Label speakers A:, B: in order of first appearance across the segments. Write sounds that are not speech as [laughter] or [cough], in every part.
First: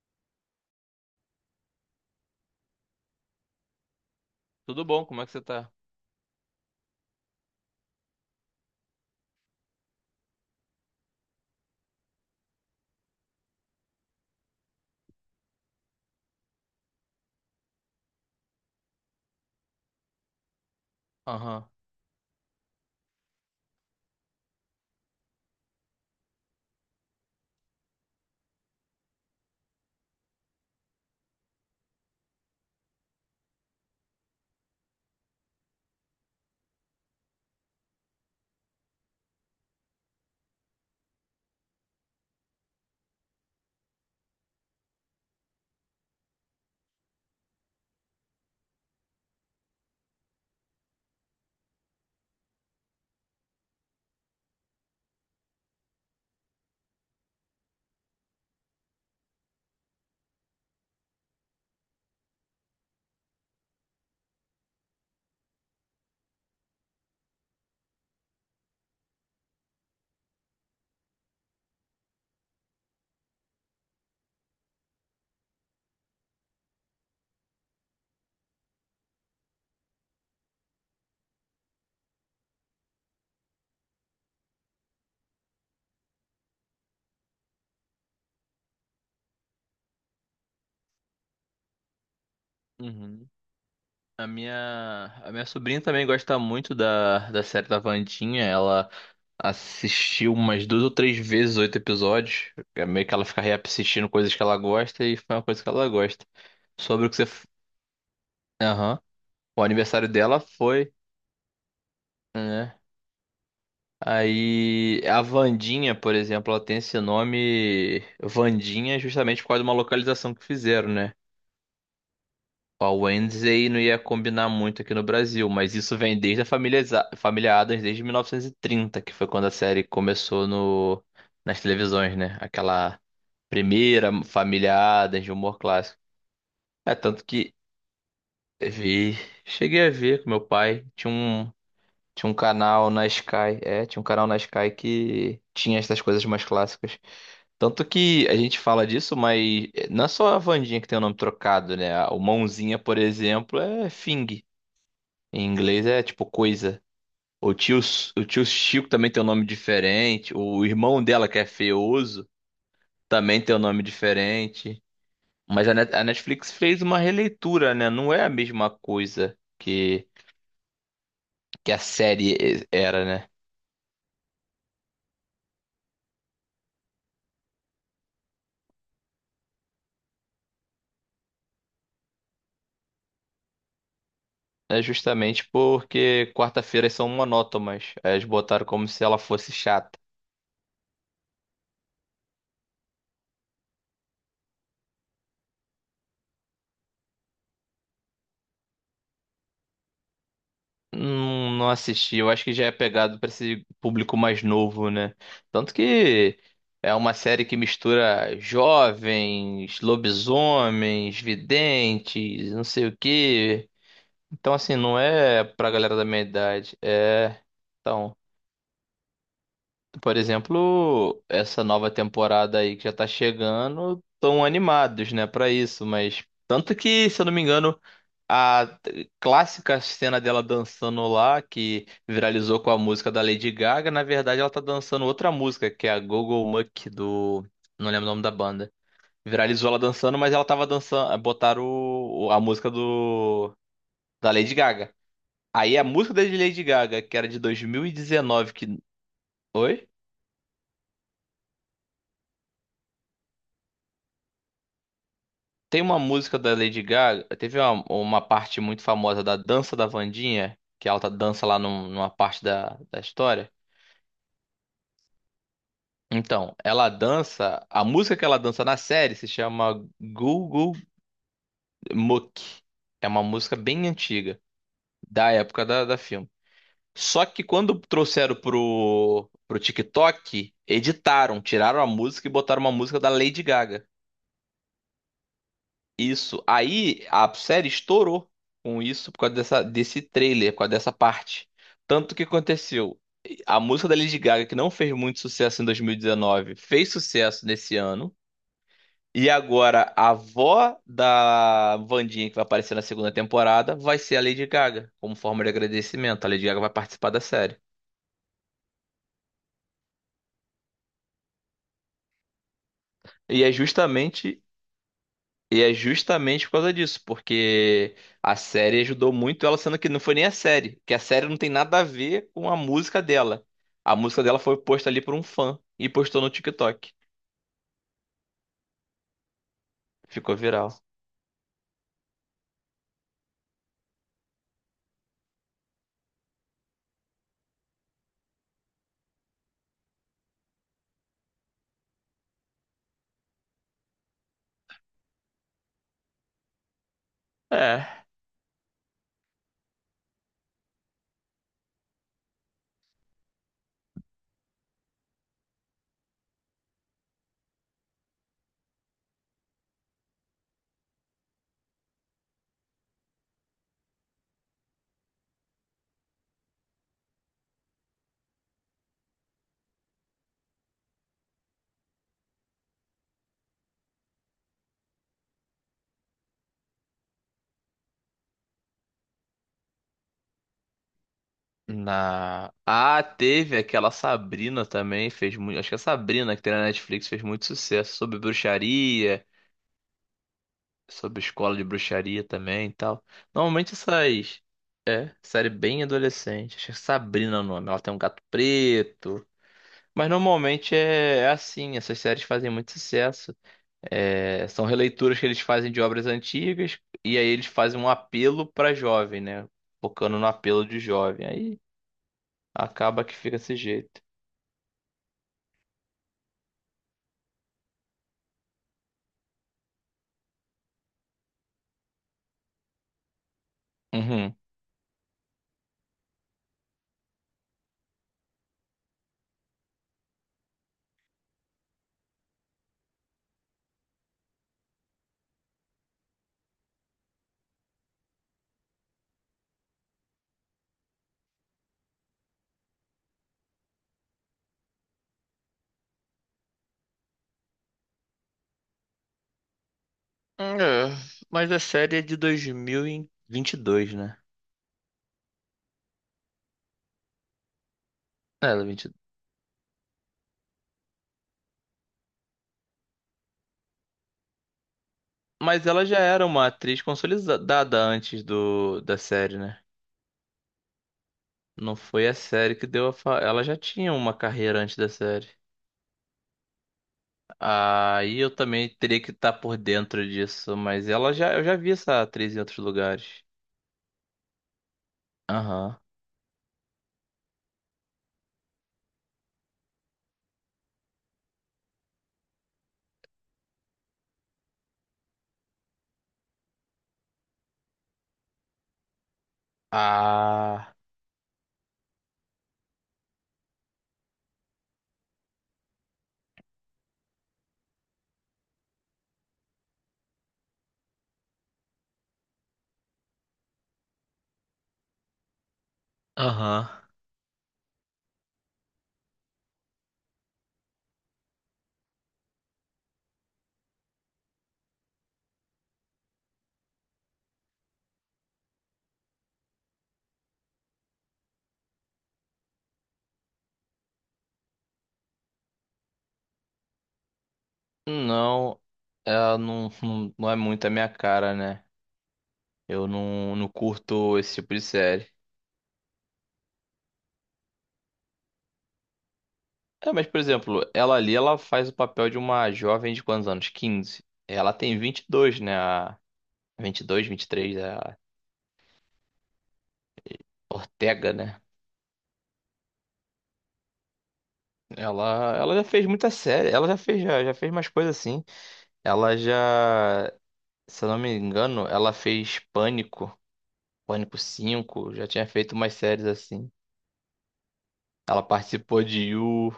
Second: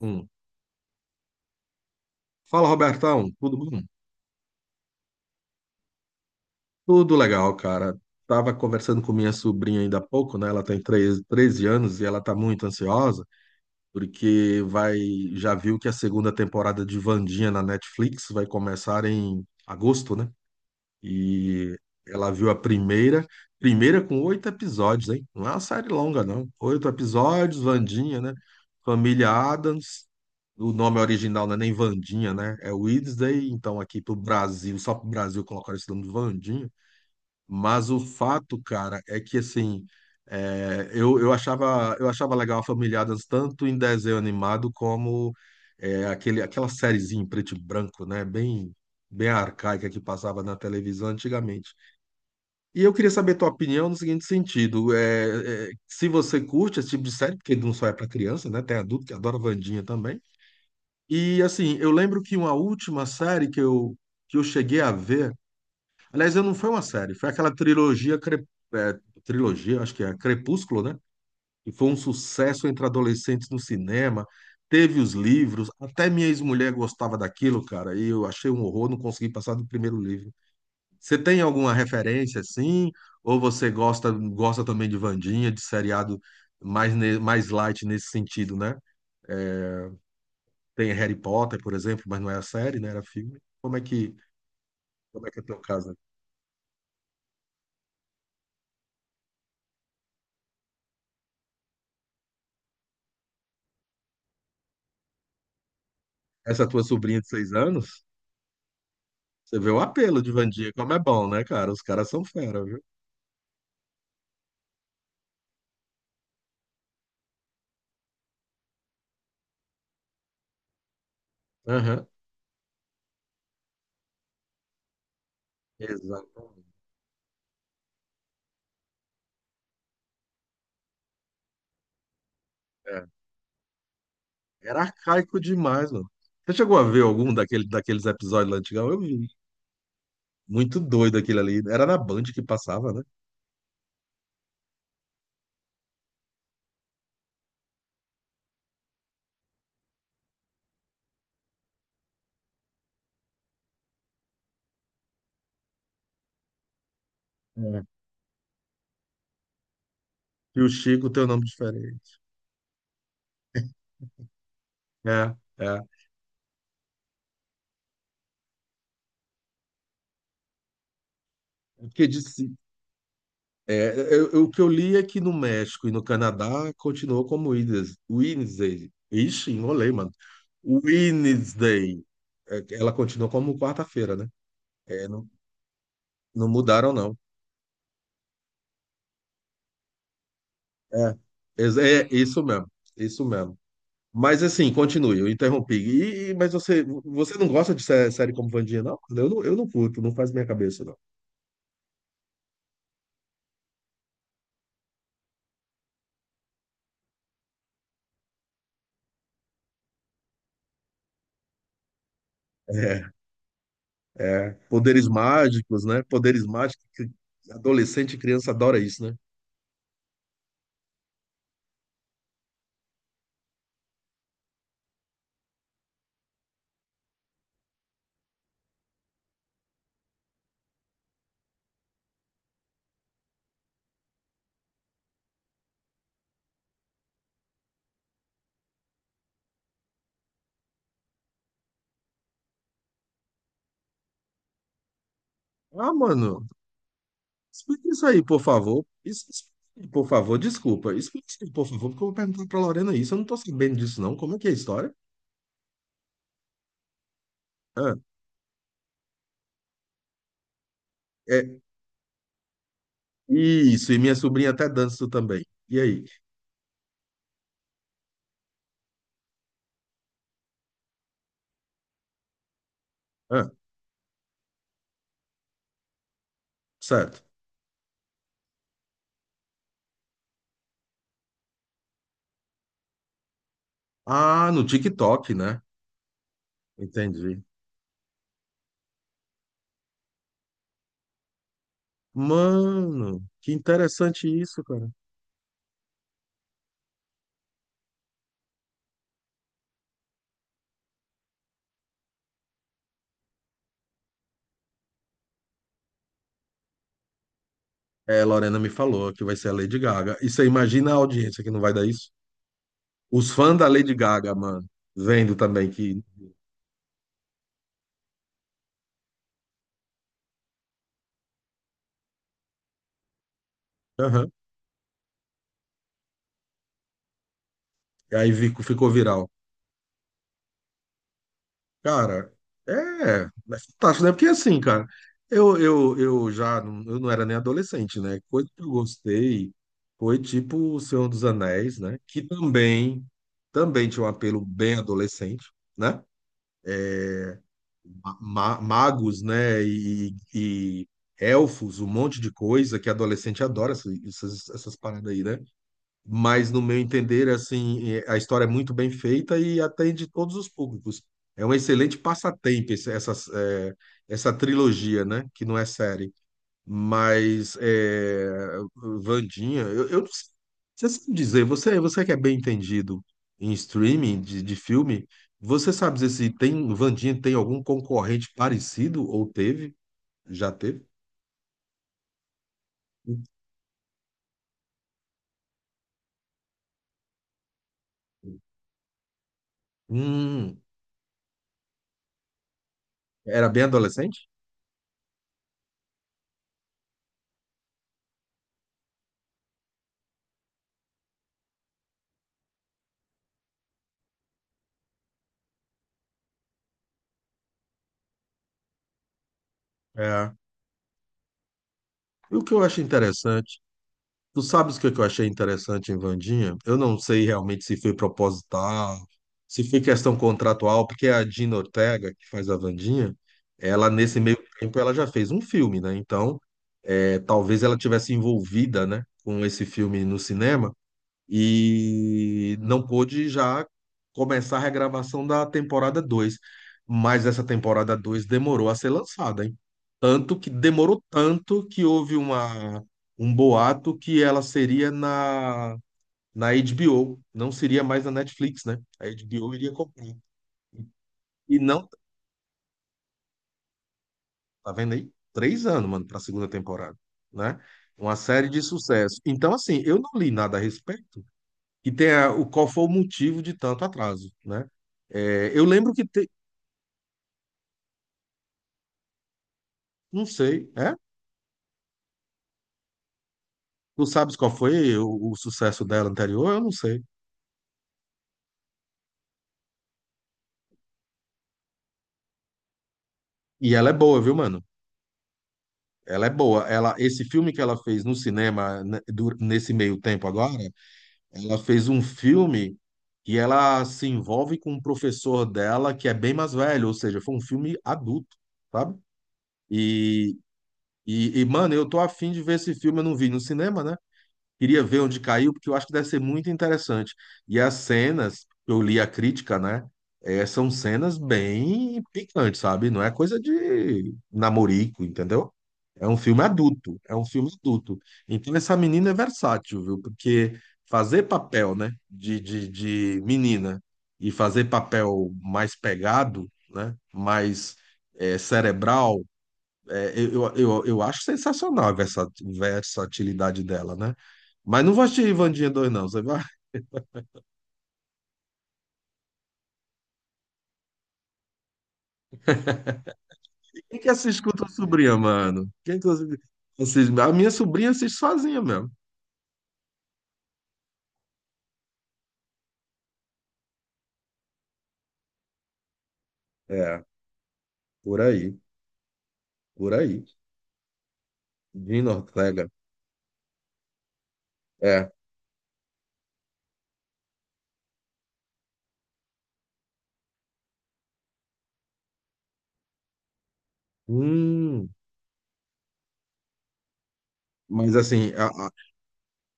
A: Um. Fala, Robertão, tudo bom?
B: Tudo bom? Como é que você tá?
A: Tudo legal, cara. Tava conversando com minha sobrinha ainda há pouco, né? Ela tem treze anos e ela tá muito ansiosa porque vai, já viu que a segunda temporada de Wandinha na Netflix vai começar em agosto, né?
B: Aham.
A: E ela viu a primeira com oito episódios, hein? Não é uma série longa, não. Oito episódios, Vandinha, né? Família Addams. O nome original não é nem Vandinha, né? É Wednesday, então aqui pro Brasil, só pro Brasil colocaram esse nome de Vandinha. Mas o fato, cara, é que assim, eu achava eu achava legal a Família Addams tanto em desenho animado como aquela sériezinha em preto e branco, né? Bem arcaica que passava na televisão antigamente. E eu queria saber tua opinião no seguinte sentido: se você curte esse tipo de série, porque não só é para criança, né? Tem adulto que adora Wandinha também. E assim, eu lembro que uma última série que eu cheguei a ver. Aliás, não foi uma série, foi aquela trilogia, é, trilogia, acho que é Crepúsculo, né? E foi um sucesso entre adolescentes no cinema. Teve os livros, até minha ex-mulher gostava daquilo, cara, e eu achei um horror, não consegui passar do primeiro livro. Você tem alguma referência assim? Ou você gosta também de Wandinha, de seriado mais light nesse sentido, né? Tem Harry Potter, por exemplo, mas não é a série, né? Era
B: Uhum.
A: filme.
B: A minha,
A: Como é
B: a
A: que é
B: minha
A: o teu
B: sobrinha
A: caso?
B: também gosta muito da série da Vandinha. Ela assistiu umas duas ou três vezes oito episódios. É meio que ela fica reassistindo coisas que ela gosta e foi uma coisa que ela gosta.
A: Essa tua
B: Sobre o que
A: sobrinha
B: você.
A: de seis anos?
B: Aham.
A: Você
B: O
A: vê o
B: aniversário
A: apelo de
B: dela
A: Van como
B: foi,
A: é bom, né, cara? Os caras são fera, viu?
B: né? Aí a Vandinha, por exemplo, ela tem esse nome Vandinha justamente por causa de uma localização que fizeram, né?
A: Aham.
B: A Wednesday não ia combinar muito aqui no Brasil, mas isso vem desde a
A: Exatamente.
B: família Addams, desde 1930, que foi quando a série começou no, nas televisões, né? Aquela
A: É.
B: primeira família
A: Era
B: Addams de
A: arcaico
B: humor
A: demais,
B: clássico.
A: mano. Você chegou a
B: É,
A: ver
B: tanto
A: algum
B: que
A: daqueles episódios lá
B: eu
A: antigão? Eu
B: vi,
A: vi.
B: cheguei a ver com meu
A: Muito
B: pai, tinha
A: doido aquele
B: um,
A: ali. Era na Band
B: tinha um
A: que
B: canal
A: passava, né?
B: na Sky, que tinha essas coisas mais clássicas. Tanto que a gente fala disso, mas não é só a Wandinha que tem o nome trocado, né? O Mãozinha, por exemplo, é Fing. Em inglês é tipo coisa. O tio,
A: É.
B: o tio Chico também tem um nome diferente.
A: E
B: O
A: o
B: irmão
A: Chico tem um
B: dela, que
A: nome
B: é
A: diferente.
B: Feoso, também tem um nome diferente.
A: É,
B: Mas a
A: é.
B: Net- a Netflix fez uma releitura, né? Não é a mesma coisa que a
A: Porque
B: série
A: disse,
B: era, né?
A: o que eu li é que no México e no Canadá continuou como Wednesday. Ixi, enrolei, mano. Wednesday. É, ela continuou como quarta-feira, né?
B: É
A: É, não,
B: justamente porque
A: não mudaram,
B: quarta-feiras são
A: não.
B: monótonas. Aí eles botaram como se ela fosse chata.
A: É, é isso mesmo, isso mesmo. Mas assim, continue, eu interrompi. Mas você não gosta de série como Vandinha, não? Eu não curto, não faz minha cabeça, não.
B: Não, não assisti, eu acho que já é pegado pra esse público mais novo, né? Tanto que é uma série que mistura jovens, lobisomens, videntes, não sei o
A: É,
B: quê.
A: é.
B: Então, assim, não
A: Poderes
B: é pra
A: mágicos,
B: galera
A: né?
B: da minha
A: Poderes
B: idade.
A: mágicos, que
B: É.
A: adolescente
B: Então,
A: e criança adora isso, né?
B: por exemplo, essa nova temporada aí que já tá chegando, tão animados, né, pra isso, mas. Tanto que, se eu não me engano. A clássica cena dela dançando lá, que viralizou com a música da Lady Gaga, na verdade ela tá dançando outra música, que é a Go-Go Muck do. Não lembro o nome da banda. Viralizou ela dançando, mas ela tava dançando. Botaram a música do. Da Lady Gaga. Aí a
A: Ah,
B: música da
A: mano,
B: Lady Gaga, que era de
A: explica isso aí, por
B: 2019, que.
A: favor. Isso, explica
B: Oi?
A: por favor, desculpa. Explica isso aí, por favor, porque eu vou perguntar pra Lorena isso. Eu não tô sabendo disso, não. Como é que é a história?
B: Tem uma música da Lady Gaga. Teve uma,
A: Ah,
B: uma parte muito famosa da dança da Wandinha, que ela tá dança
A: é,
B: lá numa parte da história.
A: isso, e minha sobrinha até dança também. E aí?
B: Então, ela dança. A música que ela dança na série se chama Google Mook. É uma
A: Ah,
B: música bem antiga, da época da filme.
A: certo.
B: Só que quando trouxeram pro TikTok, editaram, tiraram a música e botaram uma música da Lady Gaga.
A: Ah, no TikTok, né?
B: Isso. Aí a
A: Entendi.
B: série estourou com isso por causa dessa, desse trailer, por causa dessa parte. Tanto que aconteceu.
A: Mano, que
B: A música da Lady
A: interessante
B: Gaga, que
A: isso,
B: não
A: cara.
B: fez muito sucesso em 2019, fez sucesso nesse ano. E agora, a avó da Wandinha, que vai aparecer na segunda temporada, vai ser a Lady Gaga, como forma de agradecimento. A Lady Gaga vai participar da série.
A: É, Lorena me falou que vai ser a Lady Gaga. E você imagina a audiência que não vai dar isso? Os
B: E é
A: fãs da Lady Gaga,
B: justamente,
A: mano, vendo
B: e
A: também
B: é
A: que.
B: justamente por causa disso, porque a série ajudou muito ela, sendo que não foi nem a série, que a série não tem nada a ver com a música dela. A música
A: Aham.
B: dela foi posta ali por um fã e postou no TikTok.
A: E aí ficou viral.
B: Ficou viral.
A: Cara, é, é fantástico, né? Porque assim, cara, eu já não, eu não era nem adolescente, né? Coisa que eu gostei foi tipo O Senhor dos Anéis, né? Também tinha um apelo bem adolescente. Né?
B: É.
A: Magos, né? e elfos, um monte de coisa que adolescente adora essas paradas aí, né? Mas no meu entender, assim, é, a história é muito bem feita e atende todos os públicos. É um excelente passatempo essa trilogia, né? Que não é série. Mas é, Vandinha, eu não sei. Você sabe dizer, você que é bem entendido em streaming de filme, você sabe dizer se tem Vandinha tem algum concorrente parecido ou teve? Já teve?
B: Ah, teve aquela Sabrina também, fez muito. Acho que a Sabrina que tem na Netflix fez muito sucesso sobre bruxaria,
A: Hum,
B: sobre escola de bruxaria também e tal.
A: era bem
B: Normalmente
A: adolescente?
B: essas. É, série bem adolescente. Acho que é Sabrina o nome. Ela tem um gato preto. Mas normalmente é assim, essas séries fazem muito sucesso. É, são releituras que eles fazem de obras antigas e aí eles fazem um apelo pra jovem, né? Focando no
A: É.
B: apelo de jovem. Aí
A: E o que eu acho
B: acaba que fica desse
A: interessante
B: jeito.
A: Tu sabes o que que eu achei interessante em Vandinha? Eu não sei realmente se foi proposital, se foi questão contratual, porque a Dina Ortega, que faz a Vandinha, ela nesse
B: Uhum.
A: meio tempo ela já fez um filme, né? Então, é, talvez ela tivesse envolvida, né, com esse filme no cinema e não pôde já começar a regravação da temporada 2, mas essa temporada 2 demorou a ser lançada, hein? Tanto que demorou tanto que um boato que ela seria na HBO, não seria mais na Netflix, né? A HBO iria comprar.
B: É, mas
A: E
B: a
A: não,
B: série é de dois mil e vinte e dois, né?
A: tá vendo aí? Três anos, mano, para a segunda temporada, né? Uma
B: É,
A: série de
B: ela é 20...
A: sucesso. Então, assim, eu não li nada a respeito, e tem o qual foi o motivo de tanto atraso, né? É, eu
B: Mas ela
A: lembro
B: já
A: que
B: era uma atriz consolidada antes do, da série, né?
A: não sei, é?
B: Não foi a série que deu a fa... Ela já tinha
A: Tu
B: uma
A: sabes qual
B: carreira antes da
A: foi
B: série.
A: o sucesso dela anterior? Eu não sei.
B: Aí eu também teria que estar por dentro disso, mas ela já eu já vi essa atriz em outros lugares.
A: E ela é boa, viu, mano?
B: Aham.
A: Ela é boa. Ela, esse filme que ela fez no cinema né, nesse meio tempo agora, ela fez um filme que ela se envolve com um professor dela que é bem mais velho, ou seja, foi um filme adulto, sabe? E,
B: Ah.
A: mano, eu tô afim de ver esse filme, eu não vi no cinema, né? Queria ver onde caiu, porque eu acho que deve ser muito interessante. E as cenas, eu li a crítica, né? eh, são cenas bem picantes, sabe? Não é coisa de namorico, entendeu? É um filme
B: Aham.
A: adulto, é um filme adulto. Então essa menina é versátil, viu? Porque fazer papel, né, de menina e fazer papel mais pegado, né, mais eh, cerebral, eu acho sensacional a versatilidade dela, né? Mas não vou assistir Ivandinha 2, não. Você vai...
B: Não, ela não, não, não é muito a minha cara, né? Eu não, não
A: [laughs] Quem que
B: curto esse
A: assiste com
B: tipo de
A: tua
B: série.
A: sobrinha, mano? Quem que assiste? A minha sobrinha assiste sozinha mesmo.
B: É, mas, por exemplo, ela ali, ela faz o papel de uma jovem de quantos anos? 15. Ela tem 22, né? A
A: É,
B: 22, 23, a
A: por aí, por aí.
B: Ortega, né?
A: Dina Ortega. É.
B: Ela já fez muita série. Ela já fez, já fez mais coisas assim. Ela já, se eu não me engano, ela fez Pânico, Pânico
A: Hum,
B: 5. Já tinha feito umas séries assim.
A: mas
B: Ela
A: assim,
B: participou de You,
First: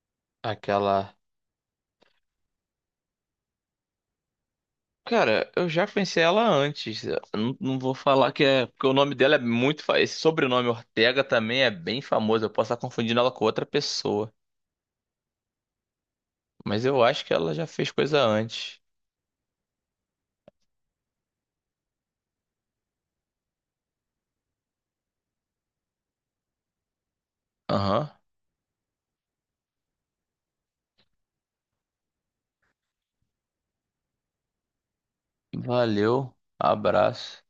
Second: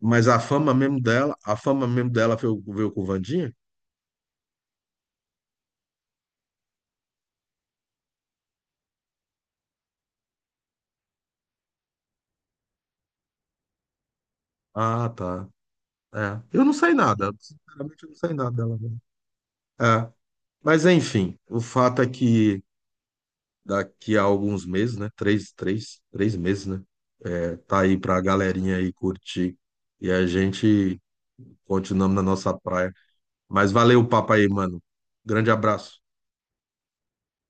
A: mas a fama mesmo
B: aquela
A: dela, a fama mesmo dela veio, veio com o Vandinha?
B: cara, eu já conheci ela antes. Eu não, não vou falar que é. Porque o nome dela é muito. Esse sobrenome Ortega também é bem famoso. Eu posso estar confundindo ela com outra pessoa.
A: Ah, tá. É. Eu não
B: Mas
A: sei
B: eu acho
A: nada.
B: que ela já fez
A: Sinceramente, eu não
B: coisa
A: sei nada dela.
B: antes.
A: Não. É. Mas enfim, o fato é que daqui a alguns meses, né? Três meses, né? É, tá aí
B: Aham.
A: pra galerinha aí curtir. E a gente continuamos na nossa praia. Mas valeu o papo aí, mano. Grande abraço.
B: Valeu. Abraço.